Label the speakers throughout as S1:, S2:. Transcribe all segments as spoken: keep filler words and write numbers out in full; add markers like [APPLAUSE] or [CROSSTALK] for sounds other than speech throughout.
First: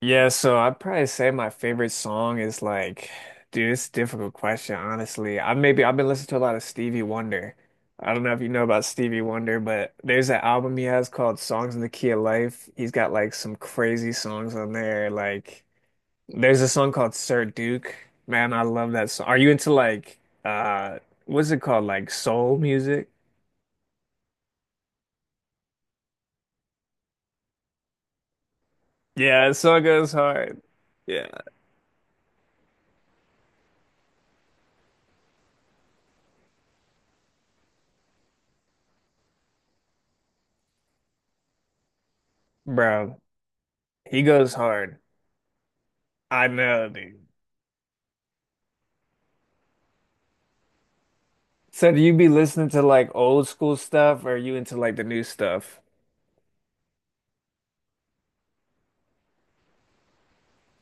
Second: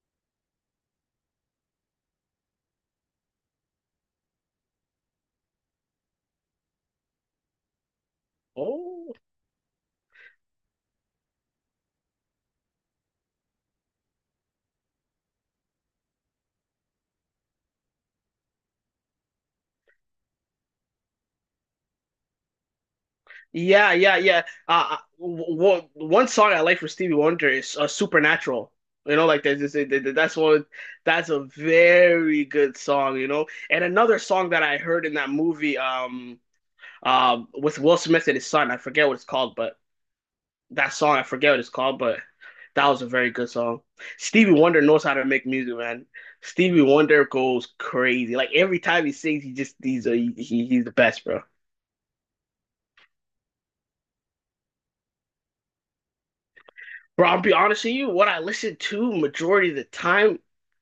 S1: Yeah, so I'd probably say my favorite song is like, dude, it's a difficult question, honestly. I maybe I've been listening to a lot of Stevie Wonder. I don't know if you know about
S2: Oh,
S1: Stevie Wonder, but there's an album he has called Songs in the Key of Life. He's got like some crazy songs on there. Like there's a song called Sir Duke. Man, I love that song. Are you into like uh what's it called? Like soul music?
S2: yeah, yeah, yeah. Uh, well, one song I like for Stevie Wonder is uh, Supernatural. You know, like
S1: Yeah, that
S2: there's this,
S1: song
S2: th-
S1: goes
S2: th- that's
S1: hard.
S2: one,
S1: Yeah.
S2: that's a very good song, you know. And another song that I heard in that movie, um, um, with Will Smith and his son, I forget what it's called, but that song, I forget what it's called, but that was a
S1: Bro,
S2: very good song.
S1: he
S2: Stevie
S1: goes
S2: Wonder
S1: hard.
S2: knows how to make music, man.
S1: I
S2: Stevie
S1: know,
S2: Wonder
S1: dude.
S2: goes crazy. Like every time he sings, he just, he's a, he, he's the best, bro.
S1: So do you be listening to like old school stuff or are you into like the new stuff?
S2: Bro, I'll be honest with you, what I listen to majority of the time,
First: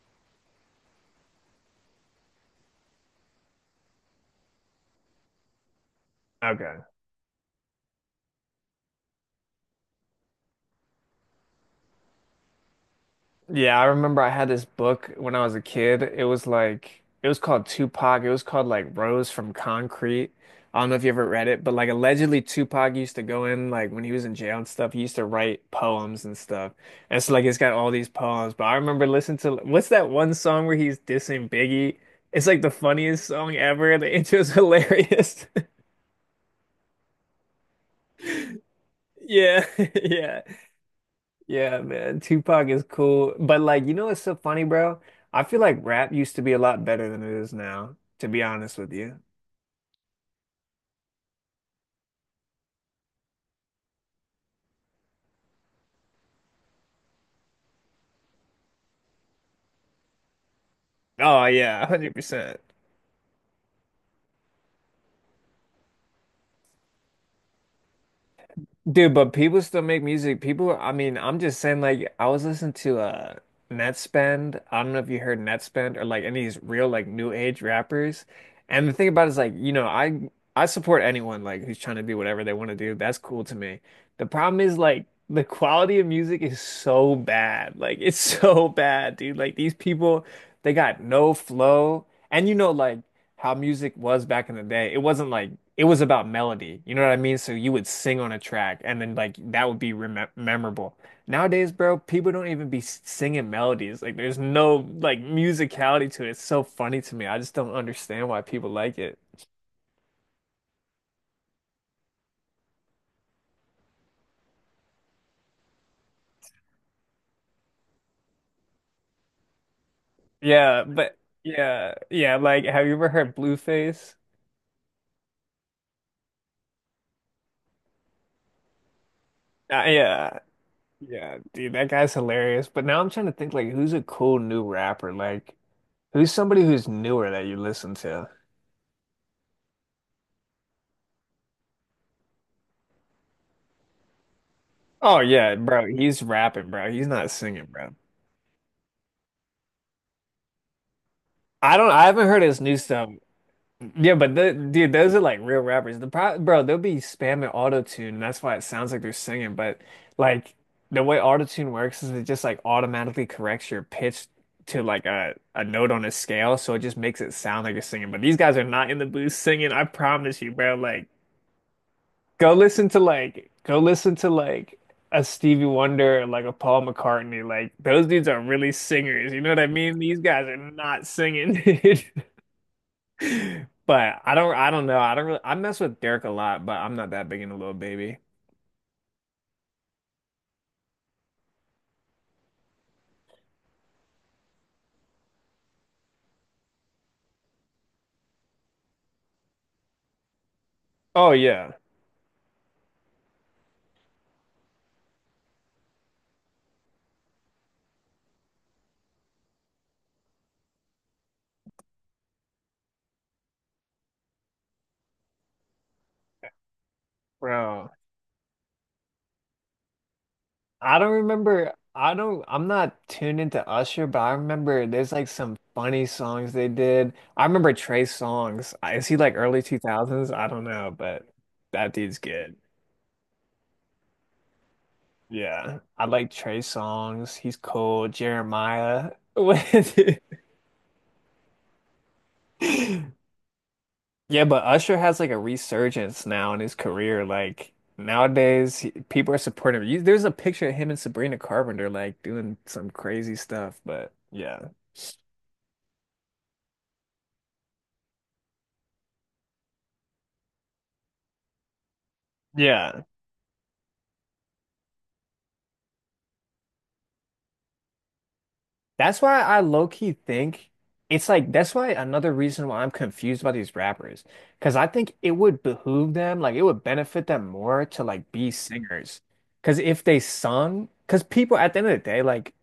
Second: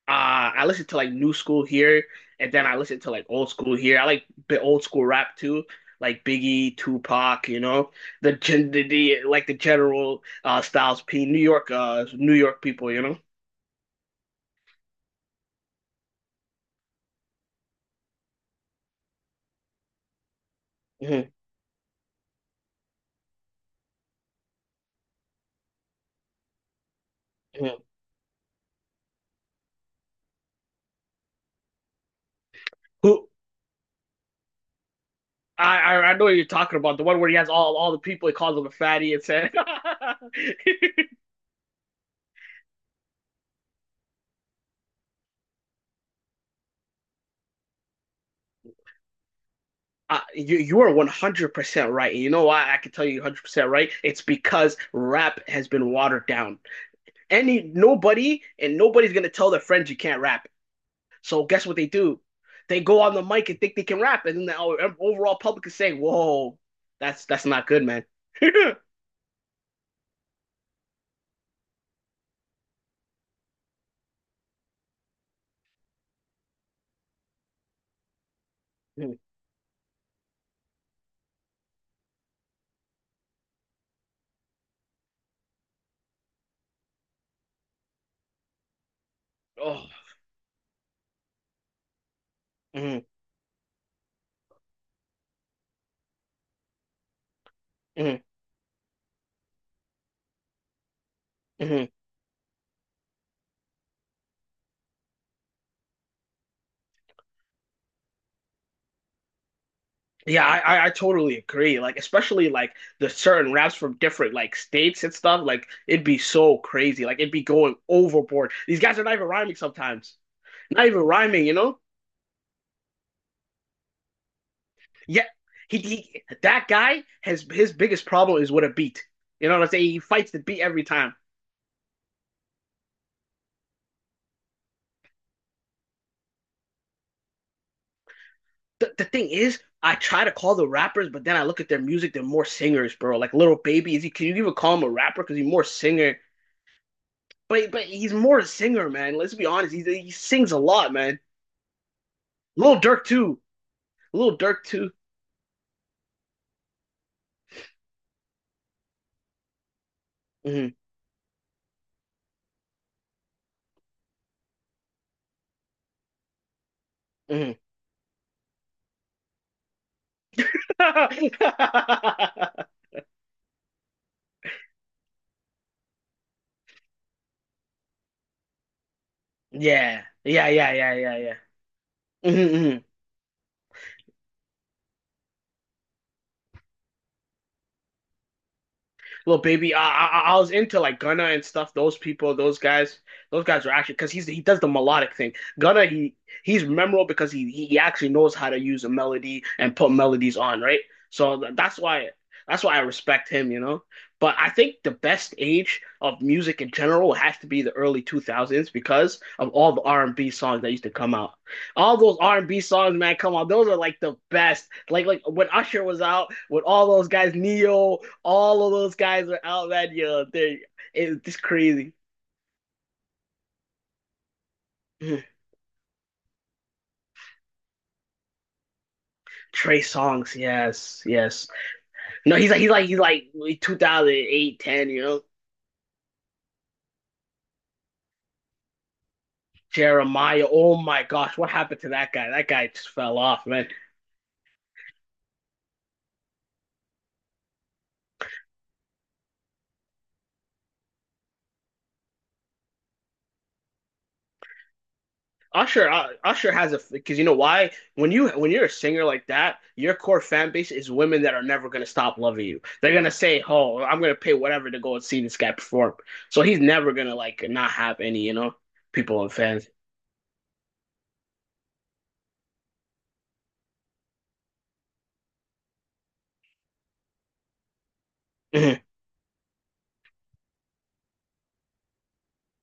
S2: uh, I listen to like new school here, and then I listen to like old school here. I like the old school rap too, like Biggie,
S1: Okay.
S2: Tupac, you know, the gen the, the like the general uh Styles P, New York uh New York people, you know.
S1: Yeah, I remember I had this book when I was a kid. It was like it was called Tupac. It was called like Rose from Concrete. I don't know if you
S2: Hmm.
S1: ever read it, but like allegedly Tupac used to go in like when he was in jail and stuff, he used to write poems and stuff. And so like it's got
S2: Hmm.
S1: all these poems. But I remember listening to what's that one song where he's dissing Biggie? It's like the funniest
S2: Who
S1: song ever. The intro's hilarious. [LAUGHS]
S2: I, I I know what you're talking about, the one where he has all all the people, he calls them a fatty and said.
S1: Yeah, [LAUGHS] yeah.
S2: [LAUGHS]
S1: Yeah, man, Tupac is cool. But like, you know what's so funny, bro? I feel like rap used to be a lot better than it is now, to be honest with you.
S2: Uh, you you are one hundred percent right. And you know why I can tell you one hundred percent right? It's because rap has been watered down. Any Nobody and nobody's going to tell their friends you can't rap. So
S1: Oh
S2: guess what
S1: yeah,
S2: they do?
S1: one hundred percent.
S2: They go on the mic and think they can rap, and then the overall public is saying, "Whoa, that's that's not good, man." [LAUGHS] Oh.
S1: Dude, but people still make music. People, I mean, I'm just saying, like, I was listening to uh Netspend. I don't know if you heard Netspend or like any of these real like new age rappers. And the thing about it is like, you know, I I support anyone like who's trying to do whatever they want to do. That's cool to me. The problem is like the quality of music is so bad. Like it's [LAUGHS] so bad, dude. Like these people, they got no flow. And you know, like
S2: Mhm,
S1: how music was back in the day. It wasn't like it was about melody. You know what I mean? So you would sing
S2: mhm,
S1: on a track and then like that would be remem memorable. Nowadays,
S2: mhm.
S1: bro, people don't even be s- singing melodies. Like there's no like musicality to it. It's so funny to me. I just don't understand why people like it.
S2: Yeah, I, I I totally agree. Like, especially like the certain raps from different like states and stuff. Like, it'd be so crazy. Like, it'd be going overboard. These guys are not even rhyming sometimes.
S1: Yeah,
S2: Not even
S1: but
S2: rhyming, you know?
S1: yeah, yeah, like have you ever heard Blueface?
S2: Yeah, he, he that guy has his biggest problem is with a beat. You know what I'm
S1: Uh,
S2: saying? He fights
S1: yeah.
S2: the beat every time.
S1: Yeah, dude, that guy's hilarious. But now I'm trying to think like who's a cool new rapper? Like who's somebody who's newer that you listen to?
S2: The, the thing is, I try to call the rappers, but then I look at their music. They're more singers, bro. Like Little Baby, is he? Can you even call him a
S1: Oh
S2: rapper? Because he's
S1: yeah,
S2: more
S1: bro.
S2: singer.
S1: He's rapping, bro. He's not singing,
S2: But but
S1: bro.
S2: he's more a singer, man. Let's be honest. He he sings a lot, man.
S1: I don't. I haven't heard his new
S2: Little Dirk
S1: stuff.
S2: too.
S1: Yeah, but
S2: Little
S1: the,
S2: Dirk
S1: dude,
S2: too.
S1: those are like real rappers. The pro, bro, they'll be spamming auto tune, and that's why it sounds like they're singing. But like
S2: Hmm.
S1: the way auto tune works is it just like automatically corrects your pitch to like a a note on a scale, so it just makes it
S2: Hmm.
S1: sound like you're singing. But these guys are not in the booth singing. I promise you, bro. Like.
S2: [LAUGHS]
S1: Go listen to like go listen to like a Stevie Wonder or like a Paul McCartney. Like those dudes are really singers. You know what I mean?
S2: Yeah.
S1: These guys
S2: Yeah,
S1: are
S2: yeah, yeah,
S1: not
S2: yeah, yeah.
S1: singing, dude.
S2: Hmm. Hmm.
S1: [LAUGHS] But I don't I don't know. I don't really I mess with Derek a lot, but I'm not that big into Lil Baby.
S2: Little Baby. I, I, I was into like Gunna and stuff. Those people, those guys, those guys are actually because he's he does the melodic thing. Gunna, he he's memorable because he he actually knows how to use a melody and put melodies on, right?
S1: Oh
S2: So
S1: yeah,
S2: that's why that's why I respect him, you know. But I think the best age of music in general has to be the early two thousands because of all the R and B songs that used to come out. All those R and B songs, man, come on, those are like the best. Like like when Usher was out with all those guys,
S1: bro.
S2: Neo, all of those guys are out that yo.
S1: I don't
S2: It's
S1: remember
S2: crazy.
S1: I don't I'm not tuned into Usher, but I remember there's like
S2: [LAUGHS]
S1: some funny songs they did. I remember Trey Songz. Is he like early
S2: Trey
S1: two thousands?
S2: Songs,
S1: I don't know,
S2: yes,
S1: but
S2: yes.
S1: that dude's
S2: No, he's
S1: good.
S2: like he's like he's like like two thousand eight, ten. you know.
S1: Yeah, I like Trey Songz. He's cool. Jeremiah. [LAUGHS]
S2: Jeremiah, oh my gosh, what happened to that guy? That guy just fell off, man.
S1: Yeah, but Usher has like a resurgence now in his career. Like nowadays, he- people are supporting him. You, there's a picture of him and Sabrina Carpenter like doing some crazy stuff. But yeah,
S2: Usher, uh, Usher has a because you know why when you when you're a singer like that, your core fan base is women that are never gonna stop loving you. They're
S1: yeah.
S2: gonna say, "Oh, I'm gonna pay whatever to go and see this guy perform." So he's never gonna like not have any, you know, people
S1: That's
S2: and
S1: why I
S2: fans.
S1: low key think it's like that's why another reason why I'm confused about these rappers. Cause I think it would behoove them, like it would benefit them more to like be
S2: Mhm,
S1: singers. Cause if they sung, cause people at the end of the day, like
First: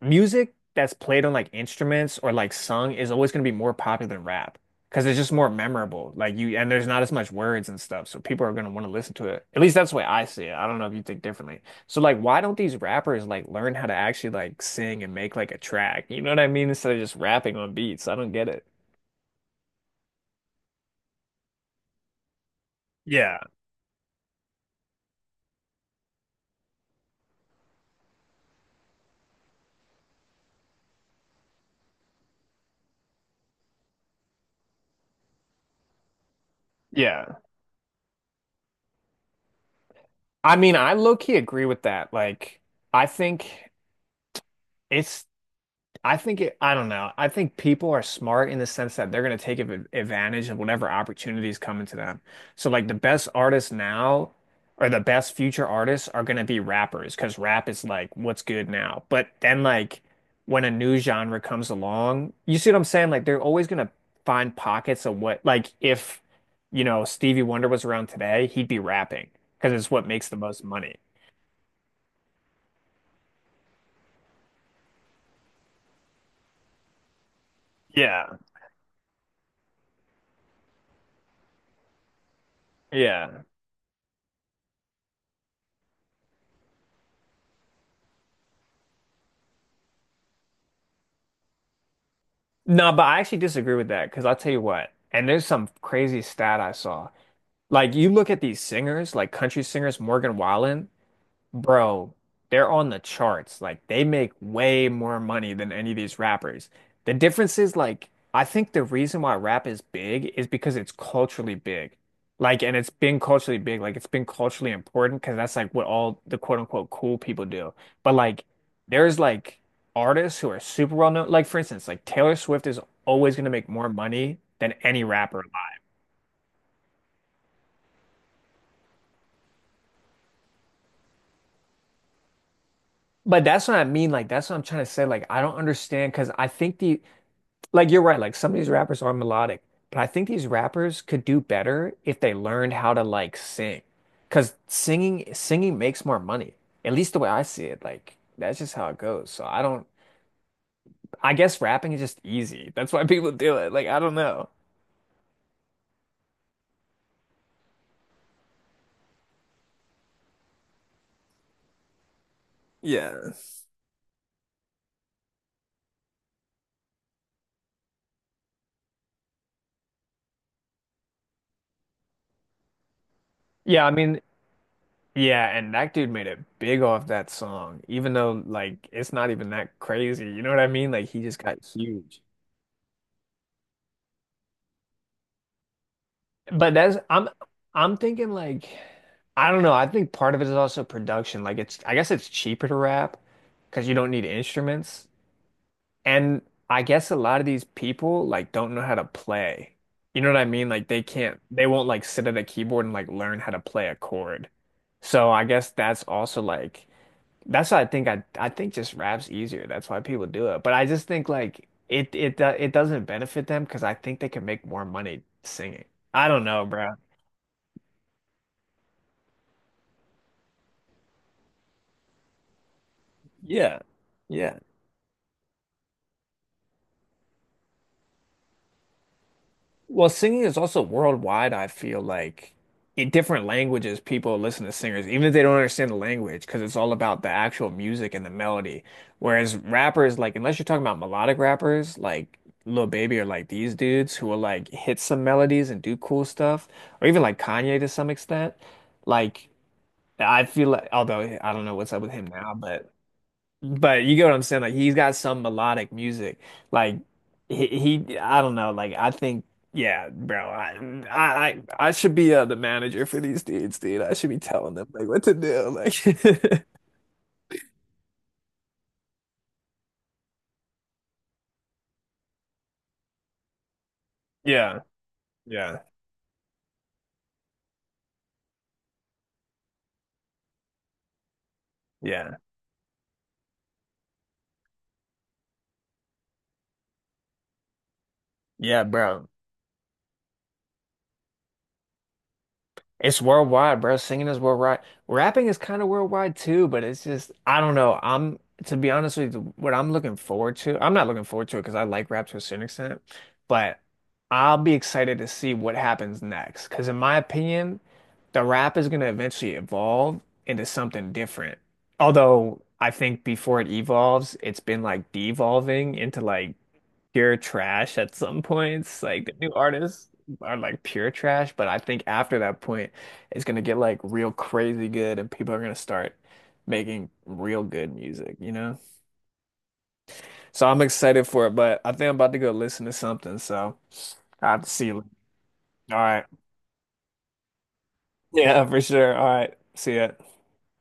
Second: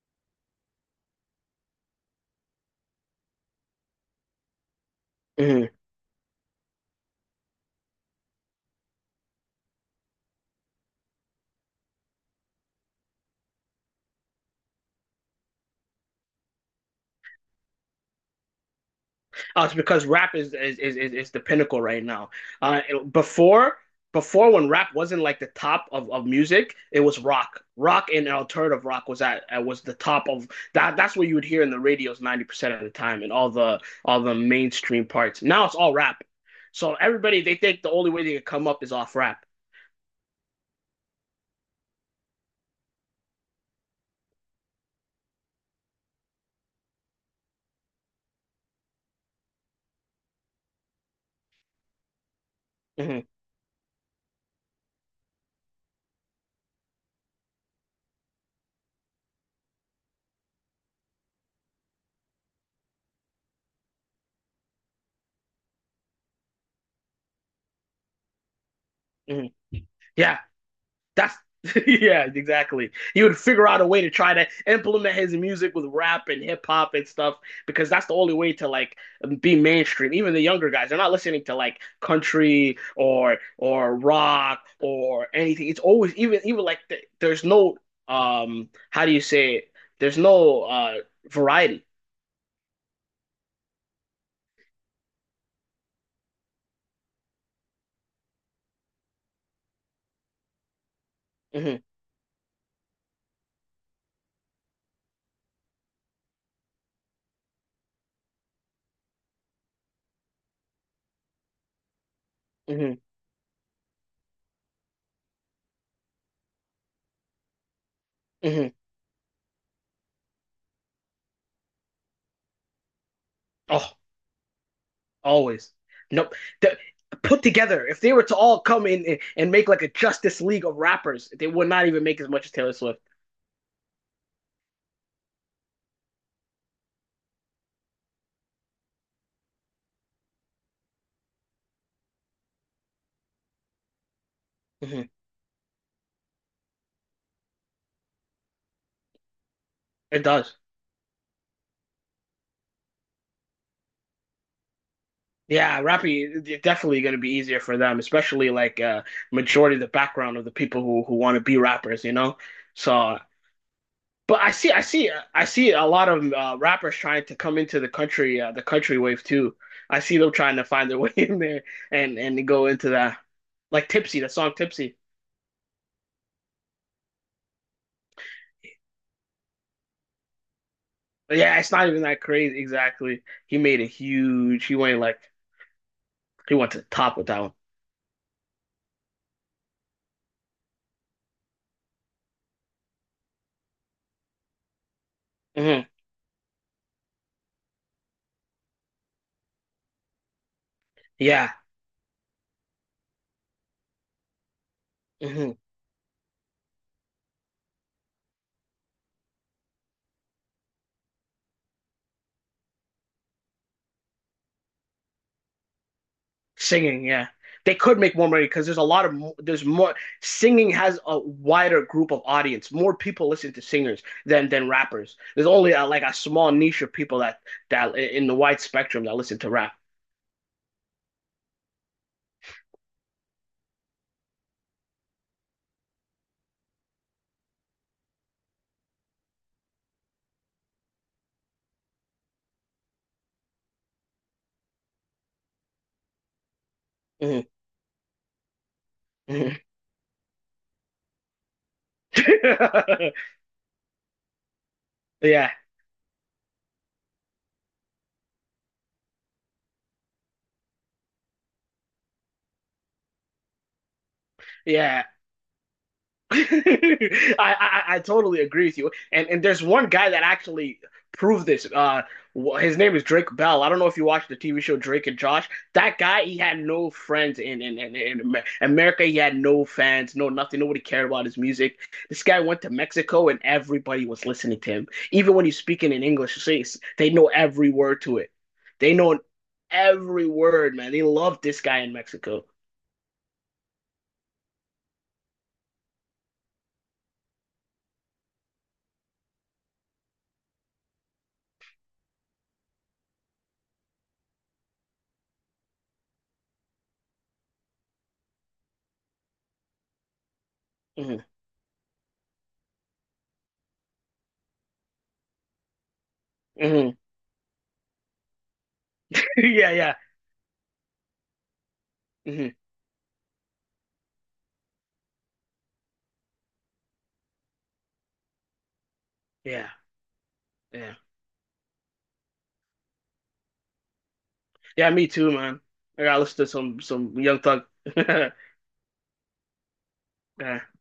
S1: music that's played on like instruments or like sung is always going to be more popular than rap because it's just more
S2: mhm.
S1: memorable. Like you, and there's not as much words and stuff, so people are going to want to listen to it. At least that's the way I see it. I don't know if you think differently. So like, why don't these rappers like learn how to actually like sing and make like a track? You know what I mean? Instead of just rapping on beats. I don't get it.
S2: Uh, it's because rap is is, is is the pinnacle right now. Uh,
S1: Yeah.
S2: before before when rap wasn't like the top of, of music, it was rock. Rock and alternative rock was at uh, was the top of that. That's what you would hear in the radios ninety percent of the time, and all the all the mainstream parts. Now it's all rap. So
S1: Yeah.
S2: everybody they think the only way they can come up is off rap.
S1: I mean, I low key agree with that. Like, I think. It's I think it, I don't know. I think people are smart in the sense that they're going to take av- advantage of whatever opportunities come to them. So, like, the
S2: Hmm.
S1: best artists now or the best future artists are going to be rappers because rap is like what's good now. But then, like, when a new genre comes along, you see what I'm saying? Like, they're always going to find pockets of what, like, if, you know, Stevie Wonder was around today, he'd be rapping
S2: Hmm.
S1: because it's what makes the
S2: Yeah.
S1: most money.
S2: That's [LAUGHS] Yeah, exactly. He would figure out a way to try to implement his music with rap and hip hop and stuff because that's the only
S1: Yeah.
S2: way to like be mainstream. Even the younger guys, they're not listening to like country or
S1: Yeah.
S2: or rock or anything. It's always. Even even like th There's no um how do you say it? There's no uh variety.
S1: No, but I actually disagree with that because I'll tell you what, and there's some crazy stat I saw. Like you look at these singers, like country singers, Morgan Wallen,
S2: Hmm.
S1: bro, they're on the charts. Like they make way more money than any of these rappers. The difference is like I think the reason why rap is big is because it's culturally big. Like and it's
S2: Hmm.
S1: been culturally big, like it's been culturally important because that's like what all the quote unquote cool people do. But like
S2: Hmm.
S1: there's like artists who are super well known. Like for instance, like Taylor Swift is always gonna make more
S2: Oh.
S1: money than any rapper. Alive.
S2: Always. Nope. The, Put together, if they were to all come in and- make like a Justice League of rappers, they would not even make as much as Taylor Swift.
S1: But that's what I mean. Like, that's what I'm trying to say. Like, I don't understand because I think the like you're right, like some of these rappers are melodic, but I think these rappers could do better if they learned how to like sing, because
S2: Mhm.
S1: singing singing makes more money. At least the way I see it, like that's just how it goes. So I don't
S2: It does.
S1: I guess rapping is just easy. That's why [LAUGHS] people do it. Like I don't know.
S2: Yeah, rapping is definitely going to be easier for them, especially like uh majority of the background of the people who who want to be rappers, you know?
S1: Yeah.
S2: So, but I see, I see, I see a lot of uh, rappers trying to come into the country, uh, the country wave too. I see them trying to find their [LAUGHS] way in there and and go into that,
S1: Yeah,
S2: like
S1: I
S2: Tipsy,
S1: mean,
S2: the song Tipsy.
S1: yeah, and that dude made it big off that song, even though like it's not even that crazy. You know what I mean? Like he just
S2: Yeah,
S1: got
S2: it's not even
S1: huge.
S2: that crazy. Exactly. He made a huge. He went like he went
S1: But
S2: to the
S1: that's
S2: top with
S1: I'm
S2: that one.
S1: I'm thinking like I don't know. I think part of it is also production. Like it's I guess it's cheaper to rap because you don't need instruments.
S2: Hmm.
S1: And I guess a lot of these people like don't know how to play. You know what I mean? Like they can't
S2: Yeah.
S1: they won't like sit at a keyboard and like learn how to play a chord. So I
S2: Hmm.
S1: guess that's also like that's why I think I I think just rap's easier. That's why people do it. But I just think like it it do- it doesn't benefit them because I think they can make more money singing. I don't know, bro.
S2: Singing. Yeah. They could make more money because there's a lot of mo- there's more singing has a wider group of audience. More people listen to
S1: Yeah.
S2: singers than
S1: Yeah.
S2: than rappers. There's only uh like a small niche of people that that in the wide spectrum that listen to rap.
S1: Well, singing is also worldwide, I feel like in different languages, people listen to singers, even if they don't understand the language, because it's all about the actual music and the melody. Whereas rappers, like, unless you're talking about melodic rappers, like Lil Baby or like these dudes who will like hit some melodies and do cool stuff, or even like
S2: Hmm.
S1: Kanye to some extent, like,
S2: Hmm.
S1: I feel like, although I don't know what's up with him now, but.
S2: [LAUGHS]
S1: But you get what I'm saying? Like he's got some
S2: Yeah.
S1: melodic music. Like he, he I don't know. Like I think, yeah, bro. I, I, I I should be uh, the manager for these dudes, dude. I should be telling them
S2: Yeah.
S1: like what to do.
S2: [LAUGHS]
S1: Like, [LAUGHS]
S2: I, I I totally agree with you. And and there's one guy that actually proved this. Uh, his name is Drake Bell. I don't know if you watched the T V show
S1: yeah,
S2: Drake and Josh.
S1: yeah,
S2: That guy, he had no friends in in in, in America. He had no fans, no nothing. Nobody cared about his music. This
S1: yeah,
S2: guy went to Mexico, and everybody was listening to him. Even when he's speaking in English, they they know every word to it.
S1: yeah,
S2: They know
S1: bro.
S2: every word, man. They love this guy in Mexico.
S1: It's worldwide, bro. Singing is worldwide. Rapping is kind of worldwide too, but it's just I don't know. I'm To be honest with you, what I'm looking forward to. I'm not looking forward to it because I like rap to a certain extent, but I'll be excited to see what happens next. Because in my opinion, the rap is going to eventually evolve into something
S2: Hmm.
S1: different. Although I think before it evolves, it's been like devolving into like
S2: Hmm.
S1: pure trash at some points. Like the
S2: [LAUGHS]
S1: new
S2: Yeah, yeah.
S1: artists are like pure trash, but I think after
S2: Hmm.
S1: that point, it's gonna get like real crazy good, and people are gonna start making real good music, you know?
S2: Yeah.
S1: So I'm
S2: Yeah.
S1: excited for it, but I think I'm about to go listen to something. So I have to see
S2: Yeah,
S1: you.
S2: me too, man.
S1: All
S2: I gotta
S1: right.
S2: listen to some some Young Thug. [LAUGHS] All
S1: Yeah, for sure. All right. See ya.
S2: right.